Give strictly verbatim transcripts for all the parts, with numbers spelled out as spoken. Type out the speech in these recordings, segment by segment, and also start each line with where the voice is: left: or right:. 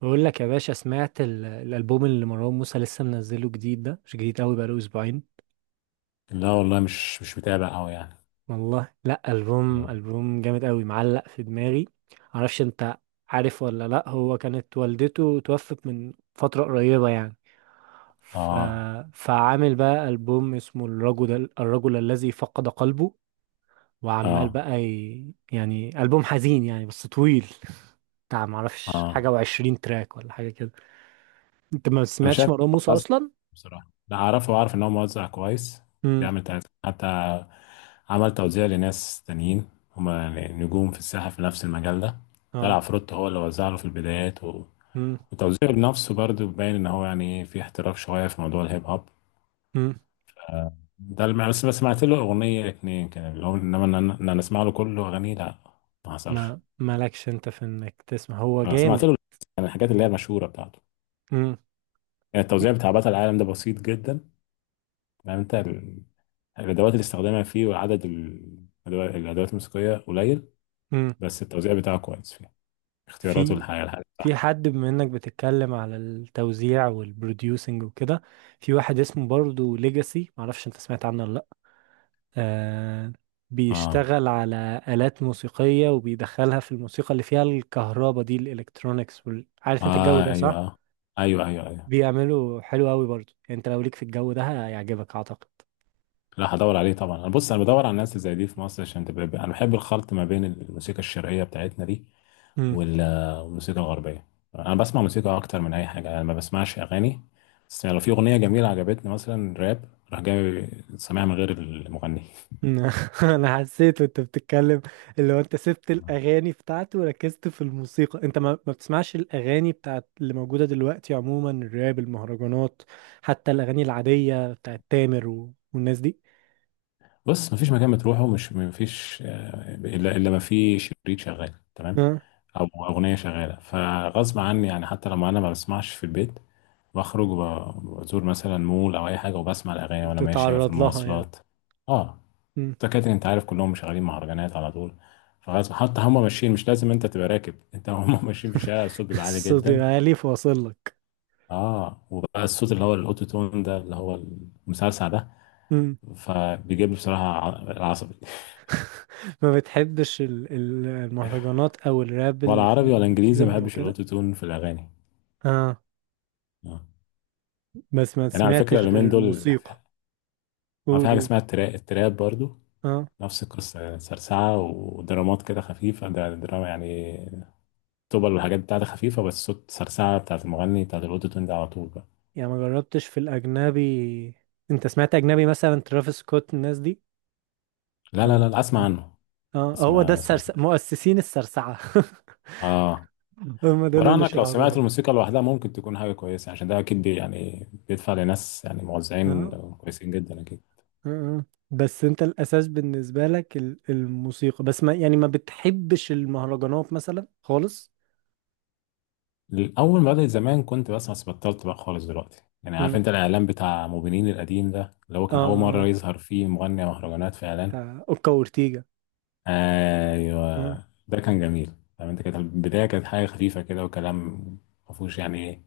right: بقول لك يا باشا، سمعت ال- الالبوم اللي مروان موسى لسه منزله جديد. ده مش جديد قوي، بقاله اسبوعين.
left: لا والله، مش مش متابع قوي يعني.
right: والله لا، البوم
left: مم.
right: البوم جامد قوي، معلق في دماغي. معرفش انت عارف ولا لا، هو كانت والدته توفت من فترة قريبة يعني. ف...
left: اه
right: فعامل بقى البوم اسمه الرجل الرجل الذي فقد قلبه. وعمال
left: اه.
right: بقى ي... يعني البوم حزين يعني، بس طويل بتاع معرفش،
left: اه.
right: حاجة وعشرين تراك ولا حاجة كده. انت ما
left: انا
right: سمعتش
left: شايف
right: مروان موسى
left: موزع.
right: اصلا؟
left: بصراحه لا اعرفه واعرف ان هو موزع كويس.
right: امم.
left: بيعمل تلاتة حتى، عمل توزيع لناس تانيين، هما يعني نجوم في الساحه في نفس المجال ده. طلع فروتو هو اللي وزع له في البدايات و...
right: اه.
left: وتوزيعه لنفسه برضه، باين ان هو يعني ايه، في احتراف شويه في موضوع الهيب هوب.
right: مم.
left: آه، ده اللي بس بس سمعت له اغنيه اتنين كده، اللي هو انما ان انا إن أنا اسمع له كله اغانيه لا. ما حصلش.
right: ما مالكش انت في انك تسمع، هو
left: اه،
right: جامد.
left: سمعت له يعني الحاجات اللي هي المشهوره بتاعته.
right: مم.
left: يعني
right: في.
left: التوزيع بتاع بطل العالم ده بسيط جدا. يعني انت ال- الادوات اللي استخدمها فيه، وعدد ال- الادوات الأدوات الموسيقيه قليل.
right: مم.
left: بس التوزيع بتاعه كويس، فيه اختياراته
right: في
left: الحقيقه الحقيقه
right: في
left: صح.
right: حد بما انك بتتكلم على التوزيع والبروديوسنج وكده، في واحد اسمه برضو ليجاسي، معرفش انت سمعت عنه ولا لا. آه،
left: اه.
right: بيشتغل على آلات موسيقية وبيدخلها في الموسيقى اللي فيها الكهرباء دي، الالكترونيكس وال... عارف انت الجو
left: اه.
right: ده
left: ايوه.
right: صح؟
left: اه. ايوه، ايوه، ايوه.
right: بيعملوا حلو قوي برضو، يعني انت لو ليك في الجو ده هيعجبك اعتقد.
left: لا، هدور عليه طبعا. انا بص، انا بدور على الناس اللي زي دي في مصر عشان تبقى، انا بحب الخلط ما بين الموسيقى الشرقيه بتاعتنا دي وال- والموسيقى الغربية. أنا بسمع موسيقى أكتر من أي حاجة. أنا ما بسمعش أغاني. بس لو في أغنية جميلة عجبتني، مثلا راب، راح جاي سامعها من غير المغني.
right: انا حسيت وانت بتتكلم، اللي هو انت سبت الاغاني بتاعته وركزت في الموسيقى. انت ما, ما بتسمعش الاغاني بتاعت اللي موجوده دلوقتي عموما، الراب، المهرجانات، حتى الاغاني العاديه بتاعت تامر و... والناس دي.
left: بص، مفيش مكان بتروحه مش مفيش آه، إلا إلا ما في شريط شغال تمام،
right: ها،
left: أو أغنية شغالة، فغصب عني. يعني حتى لما أنا ما بسمعش في البيت، بخرج وب- بزور مثلا مول أو أي حاجة، وبسمع الأغاني وأنا ماشي في
right: تتعرض لها يعني.
left: المواصلات. اه.
right: مم.
left: الدكاترة انت عارف كلهم شغالين مهرجانات على طول، فغصب حتى، هم ماشيين، مش لازم انت تبقى راكب، انت هم ماشيين في الشارع، الصوت بيبقى عالي
right: الصوت
left: جدا.
right: العالي فاصل لك.
left: اه، وبقى الصوت اللي هو الاوتو تون ده، اللي هو المسلسع ده،
right: مم.
left: فبيجيب لي بصراحة ع- العصبي.
right: ما بتحبش ال- ال- المهرجانات او الراب
left: ولا
right: اللي فيه
left: عربي ولا انجليزي، ما
right: اوتوتيون او
left: بحبش
right: كده؟
left: الاوتو تون في الاغاني.
right: اه.
left: اه.
right: بس ما
left: يعني على فكرة
right: سمعتش غير
left: اليومين دول،
right: الموسيقى.
left: ما في
right: قول
left: حاجة
right: قول
left: اسمها التراب، التراب برضو
right: اه.
left: نفس القصة، يعني سرسعة ودرامات كده خفيفة، ده دراما يعني، طبل والحاجات بتاعتها خفيفة، بس صوت سرسعة بتاعت المغني بتاعت الاوتو تون ده على طول بقى.
right: يعني ما جربتش في الأجنبي؟ أنت سمعت أجنبي مثلا ترافيس سكوت الناس دي؟
left: لا، لا،
right: أو
left: لا اسمع
right: عن-
left: عنه.
right: اه،
left: بس
right: هو ده
left: ما ما
right: السرس...
left: سمعتوش.
right: مؤسسين السرسعة.
left: اه.
right: هم دول اللي
left: ورانك، لو سمعت
right: شهروها.
left: الموسيقى لوحدها ممكن تكون حاجه كويسه، عشان ده اكيد بي يعني بيدفع لناس، يعني موزعين
right: اه.
left: كويسين جدا اكيد.
right: اه. آه. بس أنت الأساس بالنسبة لك ال- الموسيقى بس، ما يعني ما بتحبش المهرجانات مثلا خالص.
left: الاول ما بدات زمان كنت بسمع، بس بطلت بقى خالص دلوقتي. يعني عارف
right: مم.
left: انت الاعلان بتاع موبينيل القديم ده، اللي هو كان اول مره
right: اه،
left: يظهر فيه مغني مهرجانات في اعلان.
right: بتاع أوكا وأورتيجا.
left: ايوه،
right: آه.
left: ده كان جميل. فاهم انت، كانت البدايه كانت حاجه خفيفه كده، وكلام ما فيهوش يعني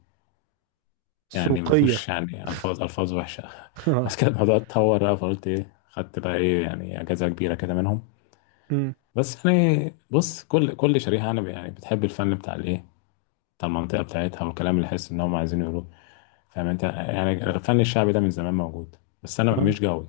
left: يعني ما
right: سوقية.
left: فيهوش يعني الفاظ، الفاظ وحشه. بس
right: اه.
left: كده الموضوع اتطور بقى، فقلت ايه، خدت بقى ايه يعني اجازه كبيره كده منهم.
right: مم.
left: بس يعني بص، كل كل شريحه انا يعني بتحب الفن بتاع الايه، بتاع المنطقه بتاعتها، والكلام اللي حاسس ان هم عايزين يقولوه. فاهم انت، يعني الفن الشعبي ده من زمان موجود، بس انا
right: آه.
left: مش جوي.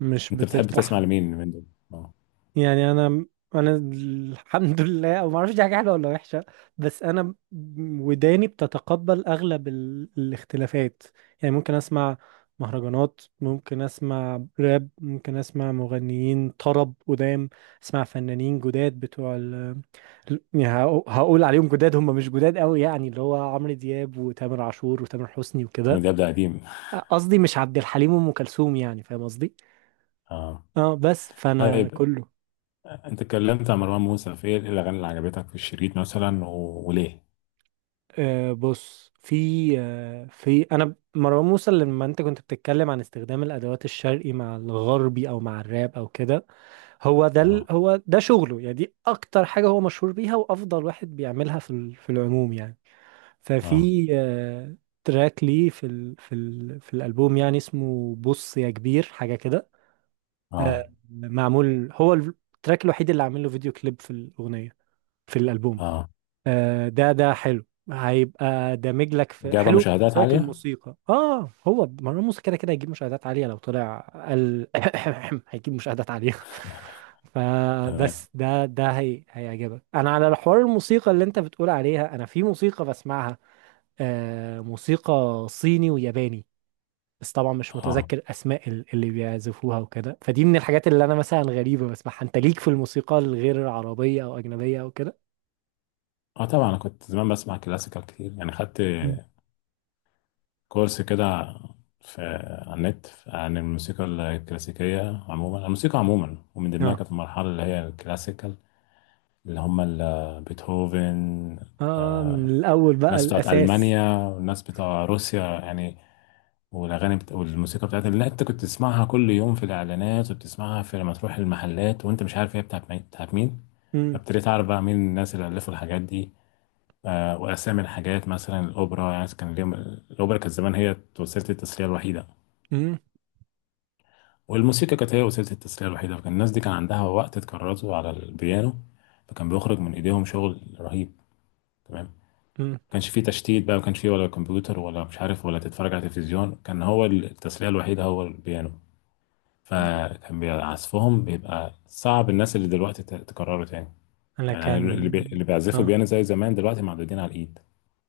right: مش
left: انت بتحب
right: بترتاح.
left: تسمع لمين من دول؟ اه.
right: يعني انا، انا الحمد لله، او ما اعرفش دي حاجه حلوه ولا وحشه. بس انا، ب- وداني بتتقبل اغلب ال... الاختلافات. يعني ممكن اسمع مهرجانات، ممكن اسمع راب، ممكن اسمع مغنيين طرب قدام، اسمع فنانين جداد بتوع ال... ال- يعني هقو- هقول عليهم جداد، هم مش جداد قوي يعني، اللي هو عمرو دياب وتامر عاشور وتامر حسني
left: عمرو
right: وكده.
left: دياب ده قديم.
right: قصدي مش عبد الحليم وام كلثوم، يعني فاهم قصدي.
left: اه.
right: اه، بس فانا
left: طيب،
right: كله.
left: انت اتكلمت عن مروان موسى، في ايه الاغاني اللي عجبتك في الشريط مثلا و... وليه؟
right: آه، بص، في آه في انا، مروان موسى لما انت كنت بتتكلم عن استخدام الادوات الشرقي مع الغربي او مع الراب او كده، هو ده ال-
left: اه.
right: هو ده شغله يعني، دي اكتر حاجه هو مشهور بيها وافضل واحد بيعملها في ال- في العموم يعني.
left: اه.
right: ففي آه تراك ليه في ال في ال في الالبوم يعني، اسمه بص يا كبير، حاجه كده.
left: اه.
right: آه، معمول، هو التراك الوحيد اللي عامل له فيديو كليب، في الاغنيه، في الالبوم.
left: اه،
right: آه، ده ده حلو، هيبقى دامج لك في،
left: وجايبه
right: حلو
left: مشاهدات
right: بالنسبه لك
left: عاليه.
right: الموسيقى، اه هو. ما هو الموسيقى كده كده هيجيب مشاهدات عاليه لو طلع. قال هيجيب مشاهدات عاليه.
left: تمام.
right: فبس ده ده هي هيعجبك. انا على حوار الموسيقى اللي انت بتقول عليها، انا في موسيقى بسمعها، آه، موسيقى صيني وياباني. بس طبعا مش
left: اه.
right: متذكر اسماء ال- اللي بيعزفوها وكده. فدي من الحاجات اللي انا مثلا غريبه بسمعها. انت ليك في الموسيقى الغير عربيه او اجنبيه او كده؟
left: اه، طبعا انا كنت زمان بسمع كلاسيكال كتير، يعني خدت
right: مم.
left: كورس كده في على النت عن الموسيقى الكلاسيكية عموما، الموسيقى عموما، ومن ضمنها
right: اه.
left: كانت المرحلة اللي هي الكلاسيكال، اللي هم ال- بيتهوفن،
right: اه، من الاول بقى،
left: الناس بتاعت
right: الاساس.
left: ألمانيا، والناس بتاع روسيا يعني. والأغاني بت... والموسيقى بتاعت اللي أنت كنت تسمعها كل يوم في الإعلانات، وبتسمعها في لما تروح المحلات وأنت مش عارف هي بتاعت مين بتاعت مين.
right: امم.
left: فابتديت أعرف بقى مين الناس اللي ألفوا الحاجات دي. آه، واسامي الحاجات، مثلا الاوبرا، يعني كان اليوم، الاوبرا كانت زمان هي وسيله التسليه الوحيده،
right: امم.
left: والموسيقى كانت هي وسيله التسليه الوحيده، فكان الناس دي كان عندها وقت تكرسه على البيانو، فكان بيخرج من ايديهم شغل رهيب. تمام، ما
right: امم.
left: كانش فيه تشتيت بقى، ما كانش فيه ولا كمبيوتر ولا مش عارف، ولا تتفرج على تلفزيون، كان هو التسليه الوحيده هو البيانو. فكان بي- عزفهم بيبقى صعب الناس اللي دلوقتي ت- تكرره تاني.
right: انا
left: يعني اللي بي-
right: كان.
left: اللي بيعزفوا
right: اه،
left: بيانو زي زمان دلوقتي معدودين على الايد.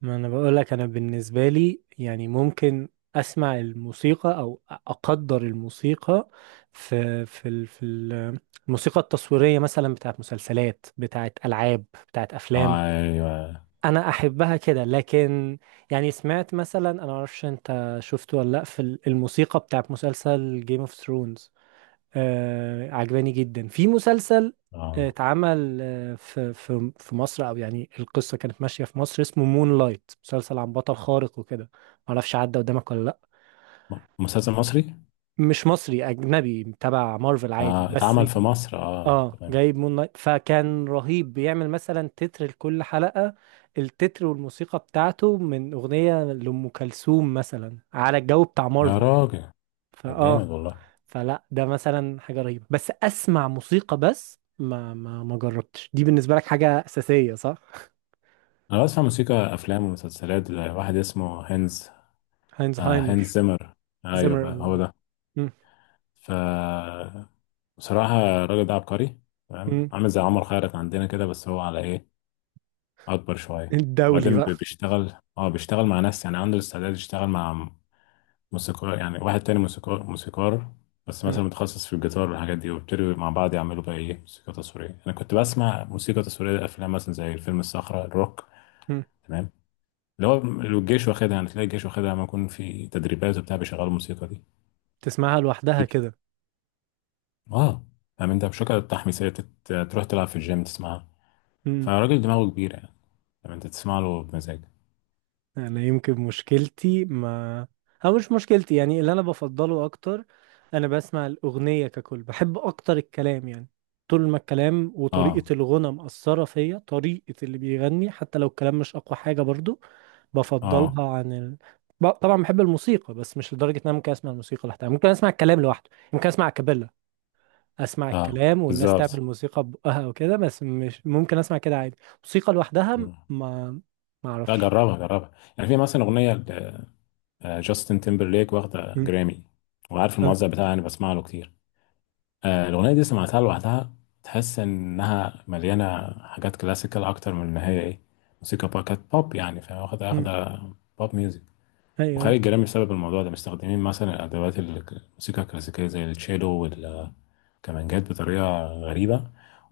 right: ما انا بقول لك، انا بالنسبه لي يعني ممكن اسمع الموسيقى او اقدر الموسيقى، في في ال- في ال- الموسيقى التصويريه مثلا، بتاعت مسلسلات، بتاعت العاب، بتاعت افلام.
left: ايوه.
right: انا احبها كده. لكن يعني سمعت مثلا، انا معرفش انت شفته ولا لا، في ال- الموسيقى بتاعت مسلسل جيم اوف ثرونز، آه عجباني جدا. في مسلسل آه،
left: آه.
right: اتعمل آه، في في في مصر، او يعني القصه كانت ماشيه في مصر، اسمه مون لايت، مسلسل عن بطل خارق وكده، معرفش عدى قدامك ولا لا.
left: م- مسلسل مصري؟
right: مش مصري، اجنبي تبع مارفل عادي
left: آه،
right: بس.
left: اتعمل في مصر، اه
right: اه،
left: تمام.
right: جايب مون لايت، فكان رهيب بيعمل مثلا تتر لكل حلقه، التتر والموسيقى بتاعته من اغنيه لام كلثوم مثلا على الجو بتاع
left: يا
right: مارفل.
left: راجل، طب جامد
right: فاه،
left: والله.
right: فلا ده مثلا حاجة رهيبة بس اسمع موسيقى. بس ما ما ما جربتش، دي بالنسبة لك حاجة أساسية صح؟
left: انا بسمع موسيقى افلام ومسلسلات ل- واحد اسمه هينز. آه، هينز
right: هاينزهايمر،
left: زيمر، ايوه
right: زمر.
left: بقى هو ده.
right: مم.
left: ف، بصراحة الراجل ده عبقري. تمام،
right: مم.
left: عامل زي عمر خيرت عندنا كده، بس هو على ايه اكبر شوية.
right: الدولي
left: بعدين ب-
right: بقى.
left: بيشتغل اه بيشتغل مع ناس، يعني عنده الاستعداد يشتغل مع موسيقار، يعني واحد تاني موسيقار موسيقار، بس
right: مم.
left: مثلا متخصص في الجيتار والحاجات دي، وابتدوا مع بعض يعملوا بقى ايه، موسيقى تصويرية. انا كنت بسمع موسيقى تصويرية لأفلام، مثلا زي فيلم الصخرة الروك.
right: مم.
left: تمام، اللي هو لو الجيش واخدها يعني، تلاقي الجيش واخدها لما يكون في تدريبات وبتاع، بيشغلوا الموسيقى دي.
right: تسمعها
left: دي
right: لوحدها
left: بت-
right: كده.
left: اه فاهم انت بشكل التحميسية، تت- تروح تلعب في الجيم تسمعها. فالراجل دماغه كبيرة يعني، فاهم انت، تسمع له بمزاج.
right: انا يمكن مشكلتي، ما او مش مشكلتي يعني، اللي انا بفضله اكتر، انا بسمع الاغنيه ككل، بحب اكتر الكلام يعني. طول ما الكلام
left: اه.
right: وطريقه الغنى مأثره فيا، طريقه اللي بيغني، حتى لو الكلام مش اقوى حاجه برضو
left: اه.
right: بفضلها عن ال... ب- طبعا بحب الموسيقى، بس مش لدرجه ان انا ممكن اسمع الموسيقى لوحدها. ممكن اسمع الكلام لوحده، ممكن اسمع كابيلا، اسمع
left: اه،
right: الكلام والناس تعمل
left: بالظبط.
right: موسيقى ببقها وكده. بس مش ممكن اسمع كده عادي، موسيقى لوحدها.
left: مم.
right: ما ما
left: لا،
right: اعرفش.
left: جربها جربها. يعني في مثلا أغنية آه، جاستن تيمبرليك واخدة
right: مم.
left: جرامي، وعارف الموزع بتاعها، يعني بسمع له كتير. آه، الأغنية دي سمعتها لوحدها، تحس إنها مليانة حاجات كلاسيكال أكتر من إن هي إيه، موسيقى بقى كانت بوب يعني، فاهم، واخدة
right: أه.
left: واخدة بوب ميوزك.
right: ايوه ايوه.
left: وخارج جرامي بسبب الموضوع ده، مستخدمين مثلا الأدوات ال- الموسيقى الكلاسيكية زي التشيلو والكمانجات بطريقة غريبة،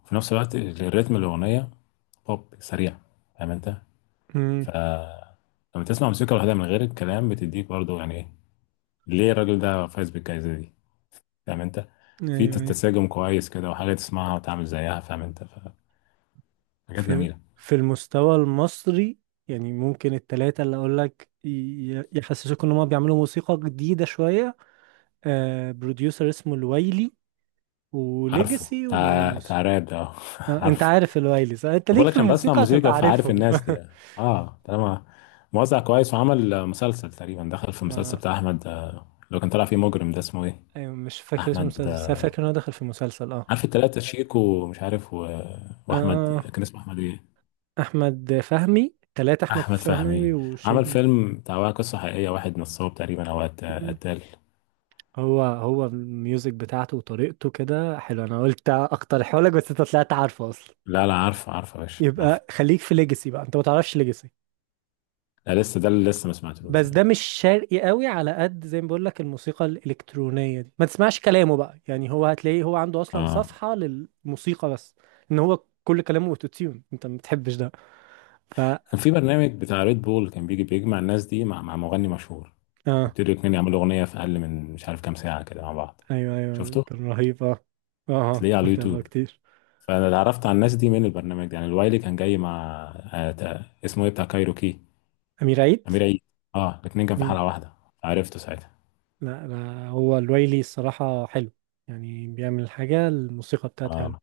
left: وفي نفس الوقت الريتم الأغنية بوب سريع، فاهم أنت؟
right: امم.
left: ف، لما تسمع موسيقى لوحدها من غير الكلام، بتديك برضو يعني إيه، ليه الراجل ده فايز بالجائزة دي، فاهم انت. في
right: ايوه ايوه.
left: تساجم كويس كده، وحاجة تسمعها وتعمل زيها فاهم انت. ف- حاجات
right: في،
left: جميلة.
right: في المستوى المصري، يعني ممكن التلاتة اللي اقول لك ي- يحسسوك ان هم بيعملوا موسيقى جديدة شوية. آه، بروديوسر اسمه الويلي،
left: عارفه
right: وليجاسي، ومروان
left: تع...
right: موسى.
left: تعراب ده
right: آه، انت
left: عارفه.
right: عارف الويلي صح، انت
left: أنا
right: ليك
left: بقول
right: في
left: لك انا بسمع
right: الموسيقى هتبقى
left: موسيقى، فعارف
right: عارفهم.
left: الناس دي. اه طالما موزع كويس، وعمل آه، مسلسل تقريبا، دخل في المسلسل
right: آه.
left: بتاع احمد آه، اللي كان طالع فيه مجرم، ده اسمه ايه؟
right: ايوه، مش فاكر اسم
left: احمد.
right: المسلسل، بس أنا
left: آه،
right: فاكر ان هو دخل في مسلسل. اه.
left: عارف التلاتة شيكو، ومش عارف و... واحمد
right: اه،
left: كان اسمه احمد ايه؟
right: احمد فهمي، تلاتة، احمد
left: احمد
right: فهمي
left: فهمي.
right: وشيك.
left: عمل فيلم بتاع قصة حقيقية، واحد نصاب تقريبا او قت- قتال.
right: هو هو الميوزك بتاعته وطريقته كده حلو، انا قلت اقترحه لك بس انت طلعت عارفه اصلا.
left: لا، لا، عارفه عارفه يا باشا عارفه.
right: يبقى خليك في ليجاسي بقى، انت ما تعرفش ليجاسي.
left: لا، لسه، ده اللي لسه ما سمعتلوش.
right: بس ده
left: اه.
right: مش شرقي قوي على قد زي ما بقول لك، الموسيقى الالكترونيه دي، ما تسمعش كلامه بقى يعني، هو هتلاقيه هو عنده اصلا
left: اه،
right: صفحه للموسيقى بس، ان هو كل كلامه اوتو تيون، انت ما بتحبش ده. ف،
left: كان في برنامج بتاع ريد بول، كان بيجي بيجمع الناس دي مع مع مغني مشهور،
right: اه.
left: وابتدوا الاتنين يعملوا اغنيه في اقل من مش عارف كام ساعه كده مع بعض.
right: ايوه ايوه،
left: شفته؟
right: كان رهيب اه. اه آه،
left: هتلاقيه على
right: متابعه
left: اليوتيوب.
right: كتير.
left: فانا اللي عرفت على الناس دي من البرنامج ده، يعني الوايلي كان جاي مع آه تا- اسمه ايه بتاع كايروكي؟
right: امير عيد.
left: امير عيد. اه، الاتنين كان في حلقه واحده، عرفته ساعتها.
right: لا لا، هو الويلي الصراحة حلو، يعني بيعمل حاجة، الموسيقى بتاعته حلو.
left: اه.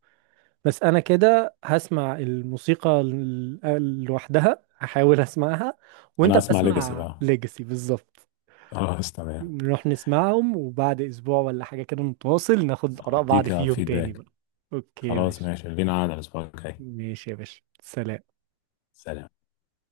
right: بس أنا كده هسمع الموسيقى ال- لوحدها، هحاول أسمعها، وأنت
left: انا اسمع ليجاسي
right: بسمع
left: بقى،
right: ليجاسي بالظبط.
left: خلاص تمام.
right: نروح نسمعهم وبعد أسبوع ولا حاجة كده نتواصل ناخد آراء بعض
left: هديك
right: فيهم تاني
left: فيدباك.
right: بقى. أوكي يا
left: خلاص،
right: باشا.
left: ماشي لينا، عاد الاسبوع الجاي.
right: ماشي يا باشا، سلام.
left: سلام.